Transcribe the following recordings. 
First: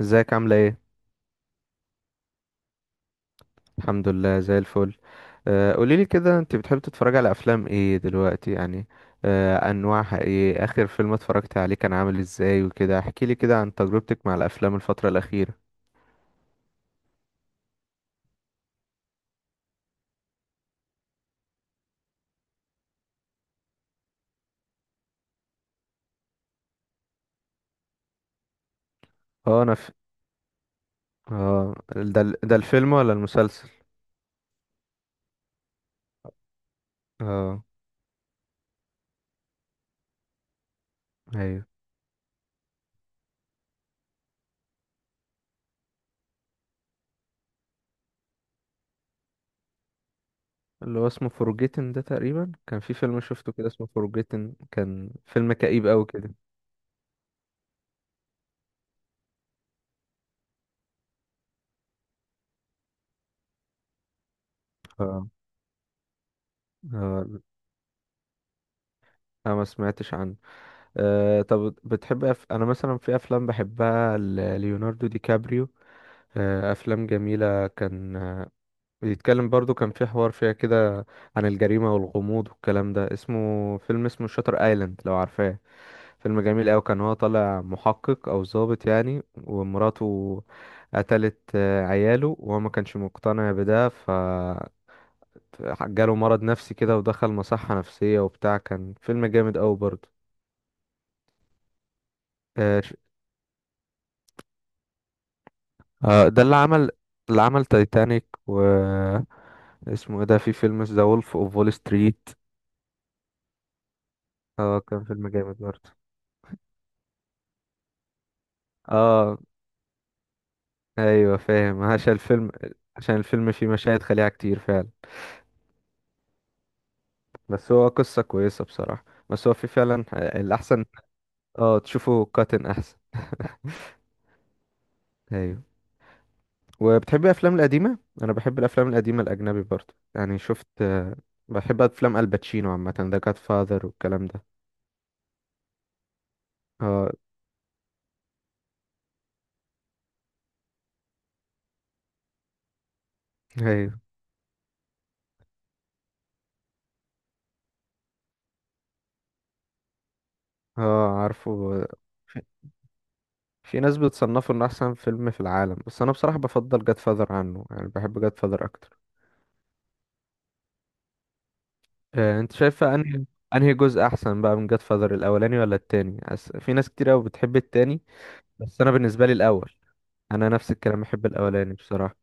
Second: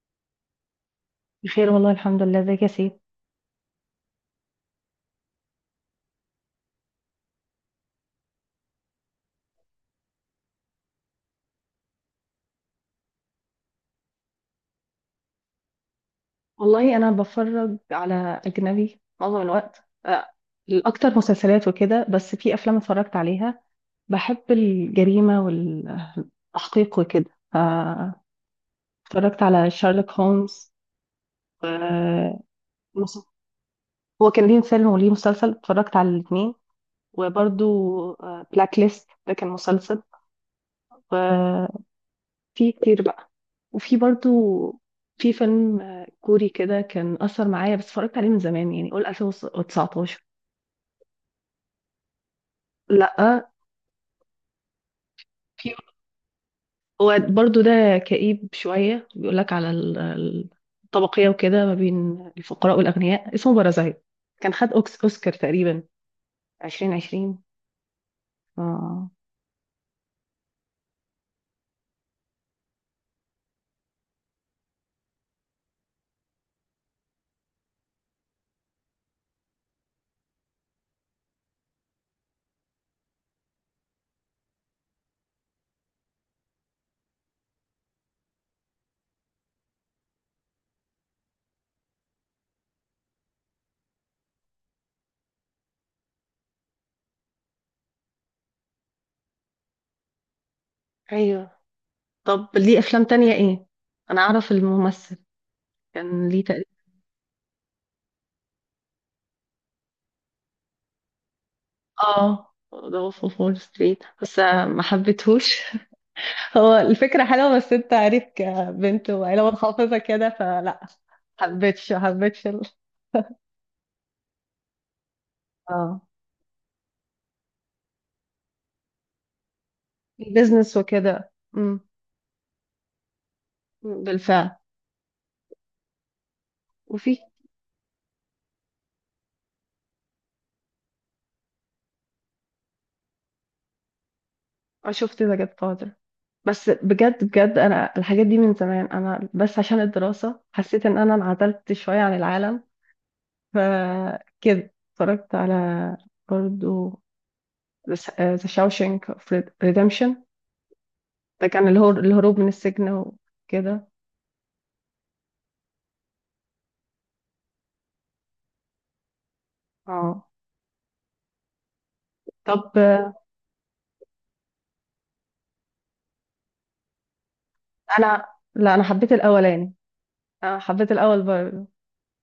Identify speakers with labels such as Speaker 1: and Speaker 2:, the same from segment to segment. Speaker 1: ازيك عاملة ايه؟
Speaker 2: بخير والله الحمد لله. ازيك يا سيف؟
Speaker 1: الحمد لله زي الفل. قوليلي كده انت بتحبي تتفرجي على افلام ايه دلوقتي يعني. انواعها ايه؟ اخر فيلم اتفرجت عليه كان عامل ازاي وكده؟ احكيلي كده عن تجربتك مع الافلام الفترة الاخيرة.
Speaker 2: والله انا بفرج على اجنبي معظم الوقت، الاكتر مسلسلات وكده، بس في افلام اتفرجت عليها. بحب الجريمه والتحقيق وكده اتفرجت
Speaker 1: اه
Speaker 2: على
Speaker 1: انا
Speaker 2: شارلوك هولمز، و-
Speaker 1: اه ده الفيلم ولا
Speaker 2: مس-
Speaker 1: المسلسل؟
Speaker 2: هو كان ليه فيلم وليه مسلسل، اتفرجت على الاثنين.
Speaker 1: اه،
Speaker 2: وبرده بلاك ليست ده كان مسلسل.
Speaker 1: ايوه.
Speaker 2: في كتير بقى، وفي برضو في فيلم كوري كده كان أثر معايا، بس اتفرجت عليه من زمان يعني، قول 2019.
Speaker 1: اللي هو اسمه فورجيتن ده، تقريبا كان في فيلم
Speaker 2: لأ،
Speaker 1: شفته كده اسمه فورجيتن، كان فيلم
Speaker 2: في،
Speaker 1: كئيب قوي كده.
Speaker 2: هو برضو ده كئيب شوية، بيقول لك على الطبقية وكده، ما بين الفقراء والأغنياء، اسمه بارازايت. كان خد
Speaker 1: اه.
Speaker 2: أوسكار تقريبا 2020.
Speaker 1: اه،
Speaker 2: آه.
Speaker 1: لا، ما سمعتش عنه. أه، طب بتحب انا مثلا في افلام بحبها ليوناردو دي كابريو. افلام جميله كان، بيتكلم برضو كان في حوار فيها كده عن الجريمه والغموض والكلام ده. اسمه فيلم، اسمه شاتر ايلاند، لو عارفاه. فيلم جميل أوي، كان هو طالع محقق أو ضابط يعني، ومراته قتلت عياله وهو ما كانش مقتنع بده. ف جاله مرض نفسي كده ودخل مصحة نفسية وبتاع. كان فيلم جامد أوي برضه.
Speaker 2: أيوه، طب ليه أفلام تانية إيه؟ أنا أعرف الممثل، كان
Speaker 1: ده
Speaker 2: ليه
Speaker 1: اللي
Speaker 2: تقريبا.
Speaker 1: عمل، اللي عمل تايتانيك و اسمه ايه ده، في فيلم ذا وولف اوف وول ستريت.
Speaker 2: آه، ده وولف أوف وول ستريت، بس
Speaker 1: اه
Speaker 2: ما
Speaker 1: كان فيلم جامد
Speaker 2: حبيتهوش.
Speaker 1: برضه.
Speaker 2: هو الفكرة حلوة، بس انت عارف، كبنت
Speaker 1: اه،
Speaker 2: وعيلة متحفظة كده فلا
Speaker 1: ايوه فاهم،
Speaker 2: حبيتش
Speaker 1: عشان الفيلم، عشان الفيلم فيه مشاهد خليعة كتير فعلا.
Speaker 2: اه،
Speaker 1: بس هو قصة كويسة بصراحة. بس هو في فعلا
Speaker 2: البيزنس
Speaker 1: الأحسن.
Speaker 2: وكده.
Speaker 1: اه،
Speaker 2: أمم،
Speaker 1: تشوفه كاتن أحسن.
Speaker 2: بالفعل.
Speaker 1: ايوه.
Speaker 2: وفي،
Speaker 1: وبتحبي الأفلام القديمة؟ أنا بحب الأفلام القديمة الأجنبي برضه، يعني شفت، بحب أفلام الباتشينو عامة، ذا جاد فاذر والكلام ده.
Speaker 2: أنا شفت ذا جاد فاذر، بس
Speaker 1: اه،
Speaker 2: بجد بجد انا الحاجات دي من زمان، انا بس عشان الدراسة حسيت ان انا انعزلت شوية عن العالم،
Speaker 1: ايوه.
Speaker 2: فكده اتفرجت على برضو ذا شاوشنك اوف ريدمشن.
Speaker 1: اه،
Speaker 2: ده كان
Speaker 1: عارفه،
Speaker 2: الهروب من السجن
Speaker 1: في
Speaker 2: وكده.
Speaker 1: ناس بتصنفه انه احسن فيلم في العالم، بس انا بصراحة بفضل جاد فاذر عنه يعني، بحب جاد فاذر اكتر.
Speaker 2: اه،
Speaker 1: انت
Speaker 2: طب
Speaker 1: شايفة انهي جزء احسن بقى من جاد فاذر، الاولاني ولا التاني؟ في ناس كتير قوي بتحب التاني،
Speaker 2: انا، لا،
Speaker 1: بس
Speaker 2: انا
Speaker 1: انا
Speaker 2: حبيت
Speaker 1: بالنسبة لي
Speaker 2: الاولاني.
Speaker 1: الاول. انا
Speaker 2: انا
Speaker 1: نفس
Speaker 2: حبيت
Speaker 1: الكلام،
Speaker 2: الاول
Speaker 1: بحب
Speaker 2: برضه.
Speaker 1: الاولاني بصراحة.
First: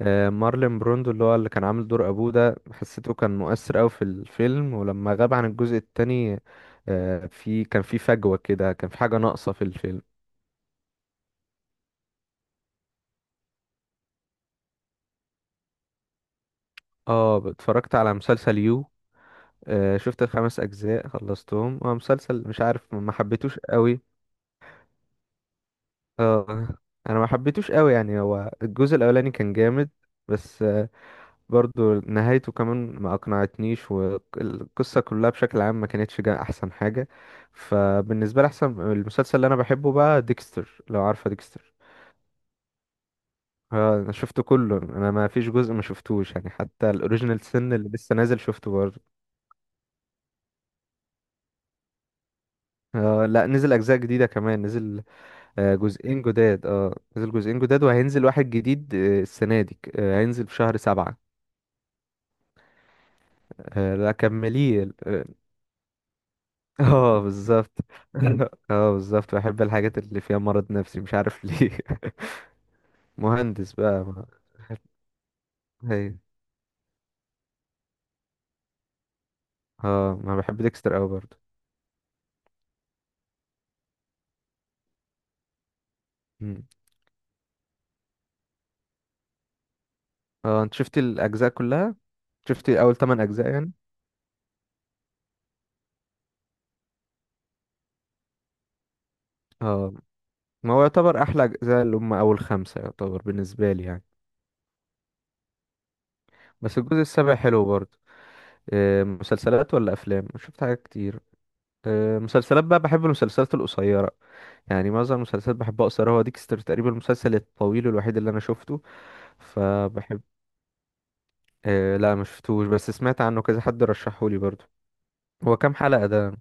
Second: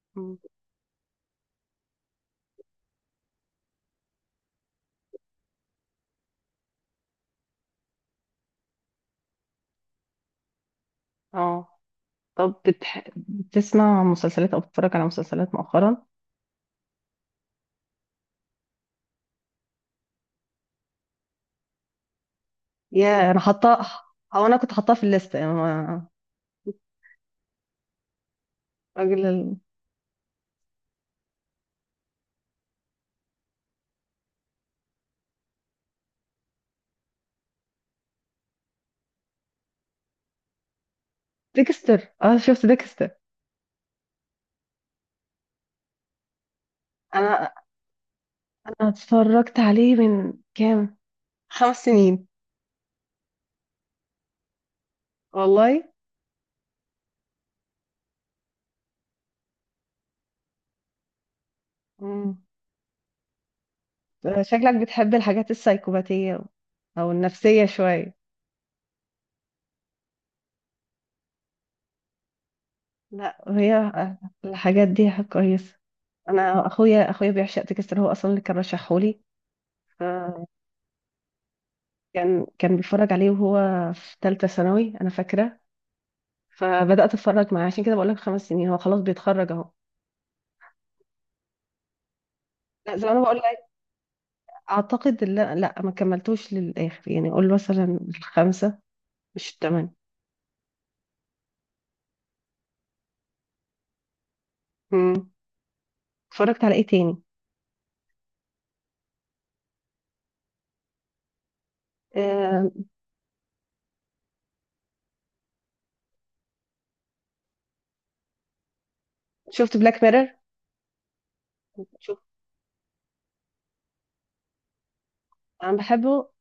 Speaker 2: مم.
Speaker 1: مارلين بروندو اللي هو اللي كان عامل دور ابوه ده، حسيته كان مؤثر قوي في الفيلم، ولما غاب عن الجزء التاني في كان في فجوة كده، كان في حاجة ناقصة في الفيلم.
Speaker 2: اه، طب بتسمع مسلسلات او بتتفرج على مسلسلات مؤخرا؟
Speaker 1: اه، اتفرجت على مسلسل يو. شفت الخمس اجزاء، خلصتهم. هو مسلسل مش عارف، ما
Speaker 2: يا انا
Speaker 1: حبيتوش
Speaker 2: حاطاه،
Speaker 1: قوي.
Speaker 2: او انا كنت حاطاه في الليسته يعني
Speaker 1: اه، ما حبيتوش قوي يعني. هو الجزء
Speaker 2: راجل
Speaker 1: الاولاني كان
Speaker 2: ال...
Speaker 1: جامد بس، برضو نهايته كمان ما اقنعتنيش، والقصة كلها بشكل عام ما كانتش جا احسن حاجة. فبالنسبة لي احسن المسلسل اللي انا بحبه بقى ديكستر، لو عارفة ديكستر.
Speaker 2: ديكستر، اه، شفت ديكستر.
Speaker 1: اه، انا شفته كله، انا ما فيش جزء ما شفتوش يعني، حتى الاوريجينال
Speaker 2: انا
Speaker 1: سن اللي لسه نازل شفته
Speaker 2: انا
Speaker 1: برضه.
Speaker 2: اتفرجت عليه من كام، 5 سنين.
Speaker 1: آه لا، نزل اجزاء جديدة كمان، نزل
Speaker 2: والله.
Speaker 1: جزئين جداد. اه نزل جزئين جداد، وهينزل واحد جديد السنة دي، هينزل في شهر سبعة.
Speaker 2: مم.
Speaker 1: لا
Speaker 2: شكلك
Speaker 1: كمليه
Speaker 2: بتحب
Speaker 1: اه.
Speaker 2: الحاجات السايكوباتيه، او النفسيه
Speaker 1: بالظبط.
Speaker 2: شويه.
Speaker 1: اه بالظبط، بحب الحاجات اللي فيها مرض نفسي، مش عارف ليه.
Speaker 2: لا،
Speaker 1: مهندس
Speaker 2: هي
Speaker 1: بقى
Speaker 2: الحاجات دي كويسه.
Speaker 1: هي
Speaker 2: انا اخويا بيعشق ديكستر، هو اصلا اللي كان رشحهولي.
Speaker 1: اه. ما
Speaker 2: فكان
Speaker 1: بحب ديكستر قوي برضه.
Speaker 2: كان بيتفرج عليه وهو في ثالثه ثانوي، انا فاكره.
Speaker 1: مم.
Speaker 2: فبدات اتفرج معاه، عشان كده بقول لك 5 سنين. هو خلاص بيتخرج اهو.
Speaker 1: اه، انت شفتي الاجزاء كلها؟ شفتي
Speaker 2: لا،
Speaker 1: اول
Speaker 2: زي ما انا
Speaker 1: 8
Speaker 2: بقول
Speaker 1: اجزاء
Speaker 2: لك،
Speaker 1: يعني؟
Speaker 2: اعتقد، لا لا، ما كملتوش للاخر، يعني اقول مثلا الخمسه مش الثمانيه.
Speaker 1: اه، ما هو يعتبر احلى اجزاء اللي هم اول خمسة يعتبر بالنسبة لي يعني.
Speaker 2: امم اتفرجت على
Speaker 1: بس
Speaker 2: ايه
Speaker 1: الجزء
Speaker 2: تاني؟
Speaker 1: السابع حلو برضه. مسلسلات ولا افلام؟ شفت حاجات كتير. مسلسلات
Speaker 2: آه،
Speaker 1: بقى بحب المسلسلات القصيرة، يعني معظم المسلسلات بحبها قصيرة. هو ديكستر تقريبا المسلسل الطويل الوحيد اللي أنا شفته.
Speaker 2: شفت بلاك
Speaker 1: فبحب.
Speaker 2: ميرور.
Speaker 1: أه لا،
Speaker 2: شوف،
Speaker 1: ما شفتوش، بس سمعت عنه، كذا حد رشحهولي برضو. هو كام
Speaker 2: انا
Speaker 1: حلقة
Speaker 2: بحبه.
Speaker 1: ده؟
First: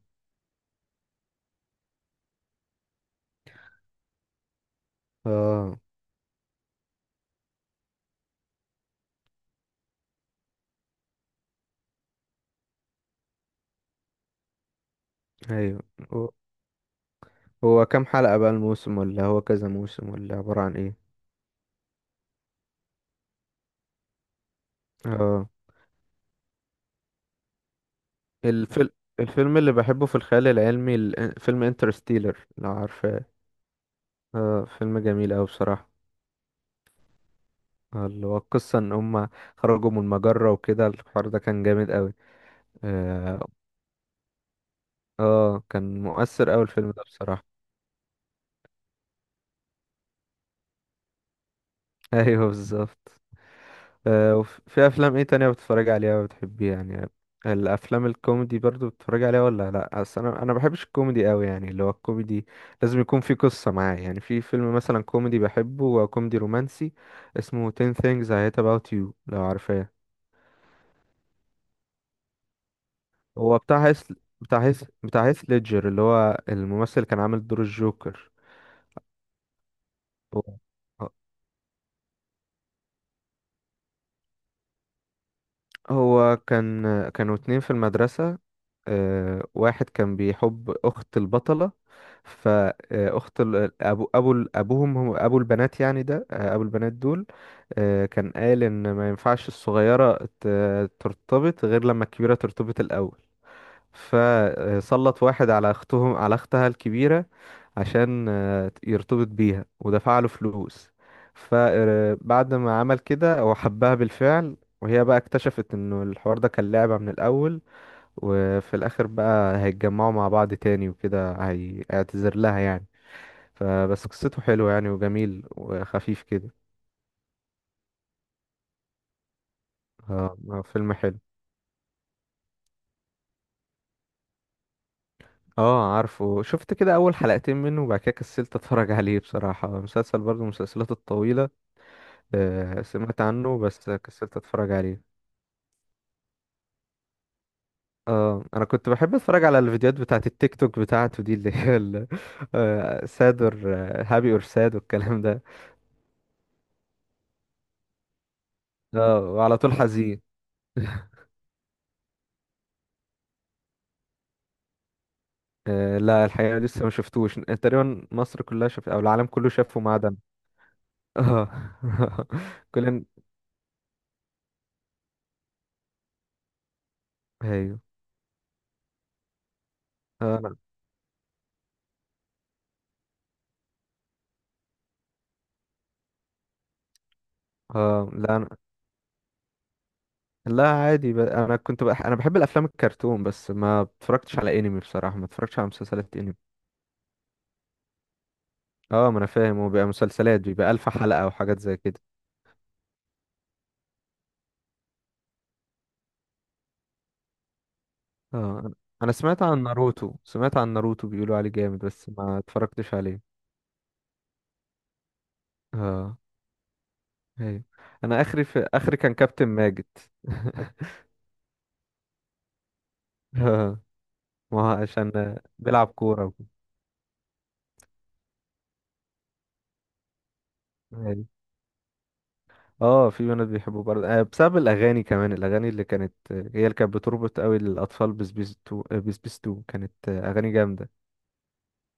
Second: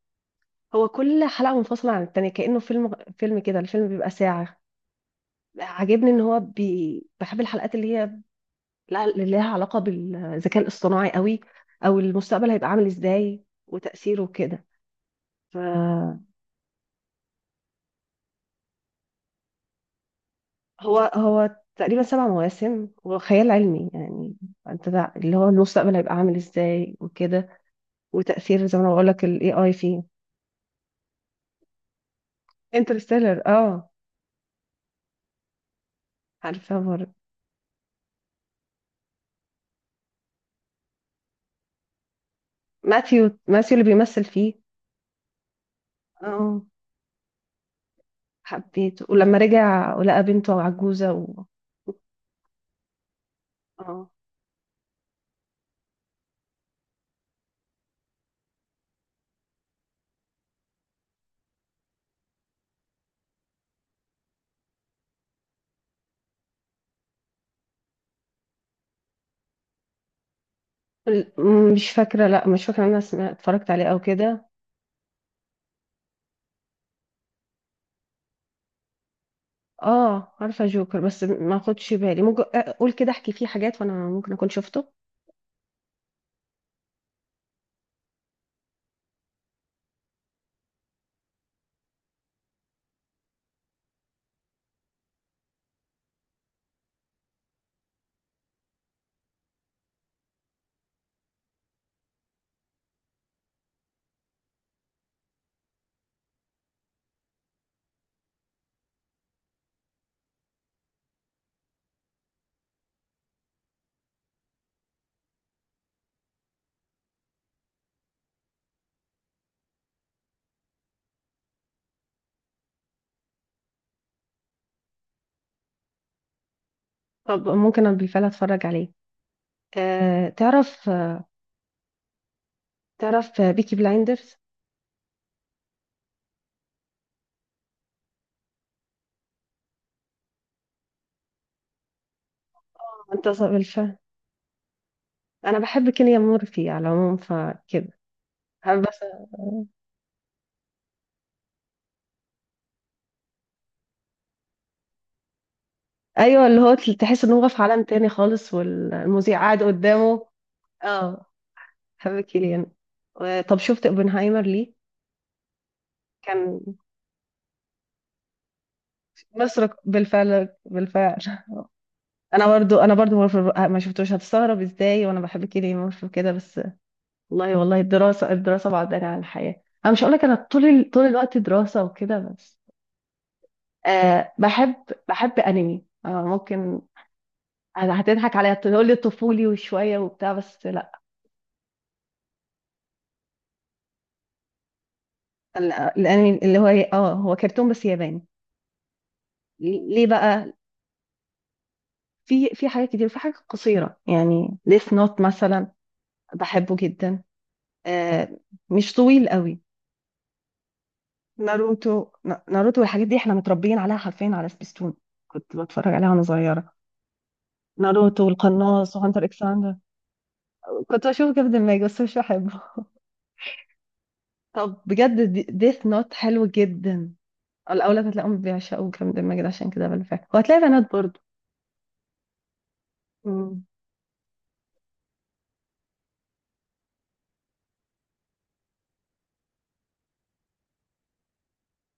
Speaker 2: هو كل حلقه منفصله عن التانيه، كانه فيلم. فيلم كده، الفيلم بيبقى ساعه.
Speaker 1: اه،
Speaker 2: عاجبني ان هو بحب الحلقات اللي هي، لا، لها علاقة بالذكاء الاصطناعي قوي، او المستقبل هيبقى عامل ازاي وتأثيره كده.
Speaker 1: ايوه.
Speaker 2: فهو
Speaker 1: هو هو كام حلقة بقى الموسم؟ ولا هو كذا موسم؟ ولا عبارة عن ايه؟
Speaker 2: هو تقريبا 7 مواسم، وخيال علمي يعني، انت ده اللي هو
Speaker 1: اه.
Speaker 2: المستقبل هيبقى عامل ازاي وكده، وتأثير زي ما
Speaker 1: الفيلم
Speaker 2: انا بقول لك الاي
Speaker 1: الفيلم اللي
Speaker 2: اي فيه.
Speaker 1: بحبه في الخيال العلمي فيلم انترستيلر، لو عارفاه.
Speaker 2: انترستيلر، اه،
Speaker 1: اه فيلم جميل أوي بصراحة.
Speaker 2: عارفه برضه.
Speaker 1: اللي هو القصة ان هما خرجوا من المجرة وكده، الحوار ده كان جامد أوي.
Speaker 2: ماثيو
Speaker 1: اه.
Speaker 2: ماثيو اللي بيمثل فيه.
Speaker 1: كان مؤثر أوي
Speaker 2: اه،
Speaker 1: الفيلم ده بصراحة.
Speaker 2: حبيته ولما رجع ولقى بنته عجوزة و...
Speaker 1: ايوه بالظبط.
Speaker 2: اه،
Speaker 1: آه، وفي افلام ايه تانية بتتفرج عليها وبتحبيها يعني؟ الافلام الكوميدي برضو بتتفرج عليها ولا لا؟ اصل انا بحبش الكوميدي أوي يعني، اللي هو الكوميدي لازم يكون في قصة معاه يعني. في فيلم مثلا كوميدي بحبه، هو كوميدي رومانسي اسمه 10 things I hate about you، لو عارفاه.
Speaker 2: ال- مش فاكرة، لا، مش فاكرة إن انا سمعت
Speaker 1: هو
Speaker 2: اتفرجت عليه
Speaker 1: بتاع
Speaker 2: او
Speaker 1: هيث،
Speaker 2: كده.
Speaker 1: بتاع هيث ليدجر، اللي هو الممثل اللي كان عامل دور الجوكر.
Speaker 2: اه،
Speaker 1: هو
Speaker 2: عارفه جوكر، بس ما خدش بالي، ممكن اقول كده احكي فيه حاجات وانا ممكن اكون شفته.
Speaker 1: هو كان، كانوا اتنين في المدرسة. واحد كان بيحب اخت البطله. فاخت ابوهم، هم ابو البنات يعني ده، ابو البنات دول كان قال ان ما ينفعش الصغيره ترتبط غير لما الكبيره ترتبط الاول. فسلط واحد على اختهم، على اختها الكبيره، عشان يرتبط بيها، ودفع له فلوس. فبعد ما عمل كده هو حبها بالفعل، وهي بقى اكتشفت انه الحوار ده كان لعبة من الاول. وفي الاخر بقى هيتجمعوا مع بعض تاني وكده، هيعتذر لها يعني. فبس قصته حلوة يعني وجميل وخفيف كده.
Speaker 2: طب ممكن انا بالفعل اتفرج عليه. آه، تعرف،
Speaker 1: فيلم حلو.
Speaker 2: تعرف بيكي بلايندرز؟
Speaker 1: اه عارفه، شفت كده اول حلقتين منه وبعد كده كسلت اتفرج عليه بصراحة. مسلسل برضه من المسلسلات الطويلة. سمعت
Speaker 2: انت
Speaker 1: عنه بس
Speaker 2: بالفعل،
Speaker 1: كسلت اتفرج عليه.
Speaker 2: انا بحب كيليان مورفي على العموم فكده.
Speaker 1: اه، انا
Speaker 2: بحب
Speaker 1: كنت
Speaker 2: بس.
Speaker 1: بحب اتفرج على الفيديوهات بتاعت التيك توك بتاعته دي اللي هي ساد اور، هابي اور ساد والكلام ده.
Speaker 2: ايوه، اللي هو تحس انه هو في عالم تاني خالص،
Speaker 1: اه
Speaker 2: والمذيع
Speaker 1: وعلى
Speaker 2: قاعد
Speaker 1: طول حزين.
Speaker 2: قدامه. اه، بحب كيليان طب شفت اوبنهايمر ليه؟
Speaker 1: آه لا، الحقيقة
Speaker 2: كان
Speaker 1: لسه ما شفتوش. تقريبا مصر كلها شافت أو العالم كله
Speaker 2: مسرق
Speaker 1: شافه ما عدا
Speaker 2: بالفعل، بالفعل.
Speaker 1: أنا اه.
Speaker 2: انا برضو انا
Speaker 1: كلنا.
Speaker 2: برضو مورفر ما شفتوش. هتستغرب ازاي وانا بحب كيليان مورفي كده بس. والله والله،
Speaker 1: أيوه.
Speaker 2: الدراسه الدراسه بعدنا عن الحياه. انا مش هقول لك انا
Speaker 1: أنا
Speaker 2: طول طول الوقت دراسه وكده بس. بحب انمي، ممكن
Speaker 1: اه لا
Speaker 2: هتضحك
Speaker 1: أنا،
Speaker 2: عليا تقول لي طفولي وشويه وبتاع، بس
Speaker 1: لا
Speaker 2: لا.
Speaker 1: عادي أنا بحب الأفلام الكرتون، بس ما اتفرجتش على أنمي بصراحة، ما اتفرجتش على مسلسلات أنمي.
Speaker 2: الانمي اللي هو إيه؟ اه، هو كرتون بس ياباني.
Speaker 1: اه ما أنا فاهم، هو بيبقى
Speaker 2: ليه
Speaker 1: مسلسلات،
Speaker 2: بقى،
Speaker 1: بيبقى ألف حلقة وحاجات زي كده.
Speaker 2: في حاجات كتير، في حاجات قصيره يعني، ديث نوت مثلا، بحبه جدا. أه
Speaker 1: اه، أنا
Speaker 2: مش
Speaker 1: أنا
Speaker 2: طويل
Speaker 1: سمعت
Speaker 2: قوي.
Speaker 1: عن ناروتو، بيقولوا عليه جامد،
Speaker 2: ناروتو،
Speaker 1: بس ما
Speaker 2: ناروتو
Speaker 1: اتفرجتش
Speaker 2: والحاجات دي احنا
Speaker 1: عليه.
Speaker 2: متربيين عليها حرفيا على سبيستون، كنت بتفرج عليها
Speaker 1: اه.
Speaker 2: وانا صغيره.
Speaker 1: أيوه.
Speaker 2: ناروتو
Speaker 1: أنا آخري في
Speaker 2: والقناص
Speaker 1: آخري كان
Speaker 2: وهانتر اكس
Speaker 1: كابتن
Speaker 2: هانتر.
Speaker 1: ماجد.
Speaker 2: كنت بشوف كابتن ماجد بس مش بحبه.
Speaker 1: ما
Speaker 2: طب
Speaker 1: هو
Speaker 2: بجد،
Speaker 1: عشان
Speaker 2: ديث
Speaker 1: بيلعب
Speaker 2: نوت
Speaker 1: كورة
Speaker 2: حلو
Speaker 1: وكده.
Speaker 2: جدا. الاولاد هتلاقيهم بيعشقوا كابتن ماجد، عشان كده بقى فاهم، وهتلاقي بنات برضه.
Speaker 1: يعني. اه، في بنات
Speaker 2: مم.
Speaker 1: بيحبوا برضه بسبب الأغاني كمان، الأغاني اللي كانت هي اللي كانت بتربط قوي الأطفال بسبيس تو، بسبيس تو كانت أغاني جامدة.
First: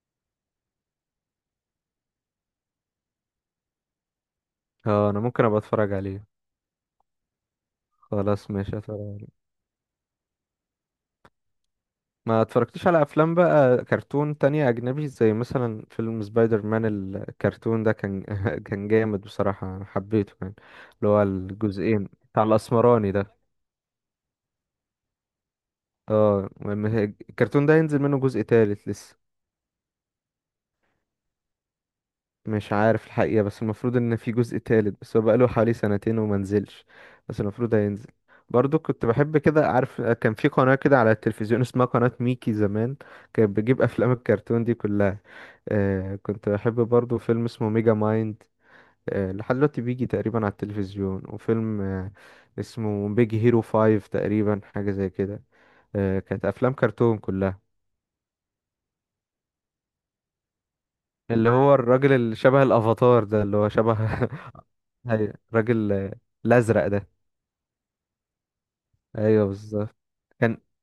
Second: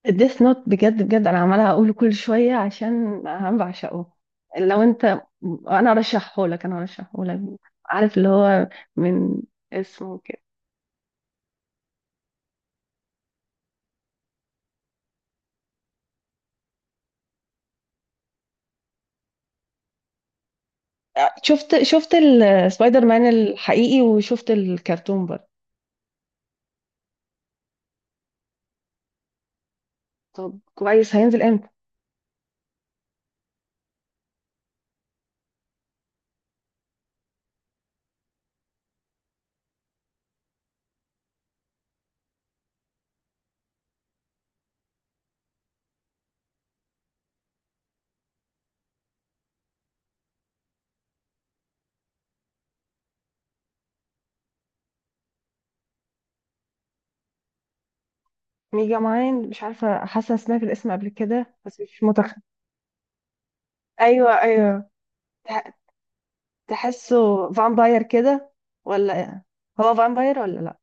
Speaker 2: الديث نوت بجد بجد انا عماله اقوله كل شويه، عشان انا بعشقه. لو انت،
Speaker 1: اه أنا ممكن أبقى
Speaker 2: انا
Speaker 1: أتفرج عليه.
Speaker 2: ارشحه لك، انا ارشحه لك، عارف اللي
Speaker 1: خلاص
Speaker 2: هو
Speaker 1: ماشي، أتفرج عليه.
Speaker 2: من اسمه كده.
Speaker 1: ما اتفرجتش على أفلام بقى كرتون تانية أجنبي، زي مثلا فيلم سبايدر مان الكرتون ده، كان كان جامد بصراحة أنا حبيته يعني. اللي هو
Speaker 2: شفت
Speaker 1: الجزئين
Speaker 2: شفت
Speaker 1: بتاع
Speaker 2: السبايدر
Speaker 1: الأسمراني
Speaker 2: مان
Speaker 1: ده.
Speaker 2: الحقيقي، وشفت الكرتون برضه.
Speaker 1: اه المهم الكرتون ده ينزل منه جزء تالت لسه.
Speaker 2: طب كويس، هينزل امتى؟
Speaker 1: مش عارف الحقيقة، بس المفروض ان في جزء تالت، بس هو بقاله حوالي سنتين وما نزلش، بس المفروض هينزل. برضو كنت بحب كده، عارف كان في قناة كده على التلفزيون اسمها قناة ميكي زمان، كانت بتجيب افلام الكرتون دي كلها. آه كنت بحب برضو فيلم اسمه ميجا مايند، آه لحد دلوقتي بيجي تقريبا على التلفزيون. وفيلم آه اسمه بيج هيرو فايف تقريبا، حاجة زي كده. آه كانت افلام كرتون كلها.
Speaker 2: ميجا ماين، مش عارفه، حاسه سمعت الاسم قبل
Speaker 1: اللي
Speaker 2: كده،
Speaker 1: هو
Speaker 2: بس مش
Speaker 1: الراجل
Speaker 2: متخ.
Speaker 1: اللي شبه الافاتار ده، اللي هو شبه
Speaker 2: ايوه، ايوه، تح-
Speaker 1: الراجل الازرق ده.
Speaker 2: تحسه فامباير كده، ولا إيه؟
Speaker 1: ايوه
Speaker 2: هو
Speaker 1: بالظبط.
Speaker 2: فامباير
Speaker 1: كان،
Speaker 2: ولا لا؟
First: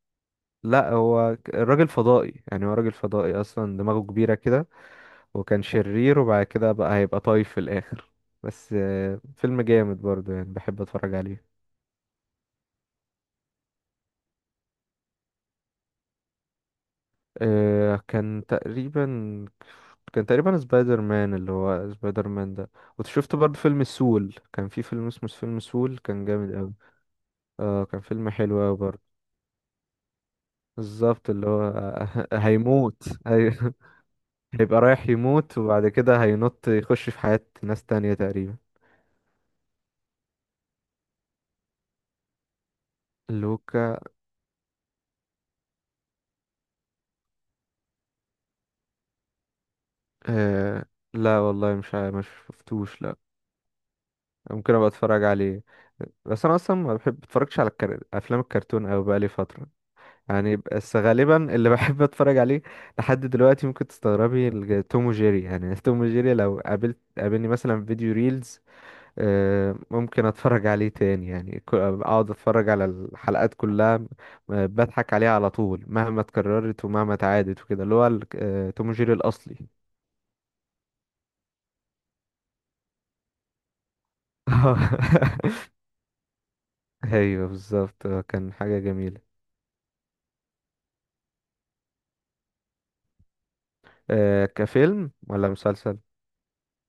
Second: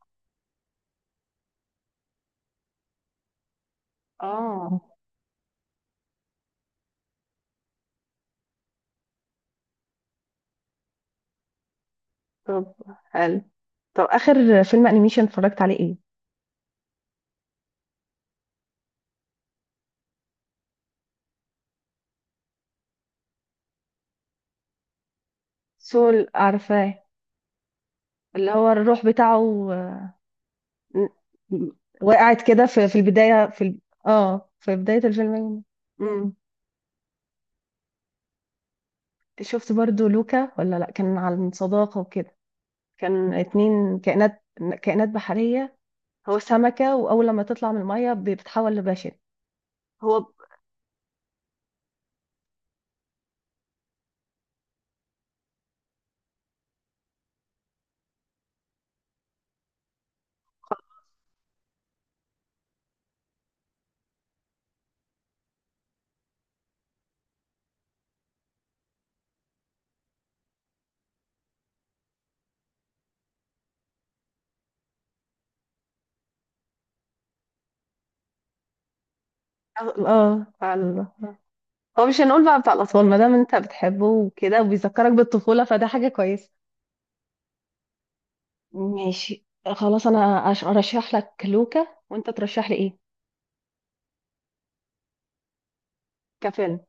Speaker 1: لا هو الراجل فضائي يعني، هو راجل فضائي اصلا، دماغه كبيره كده،
Speaker 2: اه،
Speaker 1: وكان شرير، وبعد كده بقى هيبقى طايف في الاخر. بس فيلم جامد برضه يعني، بحب اتفرج عليه.
Speaker 2: طب حلو. طب اخر فيلم انيميشن اتفرجت عليه ايه؟
Speaker 1: آه، كان تقريبا كان تقريبا سبايدر مان، اللي هو سبايدر مان ده. وشفت برضه فيلم سول، كان في فيلم اسمه فيلم سول، كان
Speaker 2: سول،
Speaker 1: جامد قوي.
Speaker 2: عارفاه.
Speaker 1: اه كان فيلم
Speaker 2: اللي
Speaker 1: حلو
Speaker 2: هو
Speaker 1: قوي برضه.
Speaker 2: الروح بتاعه،
Speaker 1: بالظبط اللي هو
Speaker 2: وقعت كده في
Speaker 1: هيموت،
Speaker 2: البدايه، في
Speaker 1: ايوه.
Speaker 2: ال... اه، في
Speaker 1: هيبقى
Speaker 2: بدايه
Speaker 1: رايح يموت،
Speaker 2: الفيلم.
Speaker 1: وبعد كده
Speaker 2: مم.
Speaker 1: هينط يخش في حياة ناس تانية تقريبا.
Speaker 2: شفت برضو لوكا، ولا لا، كان عن صداقة وكده، كان اتنين
Speaker 1: لوكا
Speaker 2: كائنات، كائنات بحرية. هو سمكة، وأول لما تطلع من المية بتتحول لبشر. هو ب-.
Speaker 1: آه... لا والله، مش شفتوش لا. ممكن ابقى اتفرج عليه، بس انا اصلا ما بحب اتفرجش على افلام الكرتون، او بقالي فتره يعني. بس غالبا اللي بحب اتفرج عليه لحد دلوقتي، ممكن تستغربي، توم وجيري يعني. توم وجيري لو قابلت، قابلني مثلا في فيديو ريلز، ممكن اتفرج عليه تاني يعني، اقعد اتفرج على الحلقات كلها، بضحك عليها على طول مهما اتكررت ومهما اتعادت وكده، اللي هو توم جيري الاصلي.
Speaker 2: اه، بتاع هو مش هنقول بقى بتاع الأطفال، ما دام انت بتحبه وكده وبيذكرك بالطفولة، فده حاجة كويسة.
Speaker 1: ايوه بالظبط، كان حاجة جميلة.
Speaker 2: ماشي، خلاص، أنا أرشح لك لوكا، وأنت ترشح لي إيه؟
Speaker 1: كفيلم ولا مسلسل؟
Speaker 2: كفيلم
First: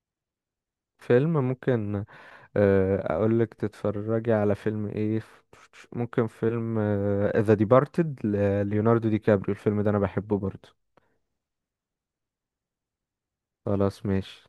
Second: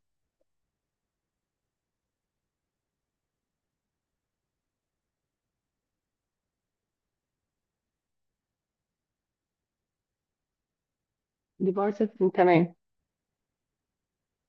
Speaker 1: فيلم ممكن، اقولك تتفرجي على فيلم ايه؟ ممكن فيلم ذا ديبارتد، ليوناردو دي كابريو، الفيلم ده انا بحبه برضه.
Speaker 2: ديبارتد. تمام.
Speaker 1: خلاص ماشي.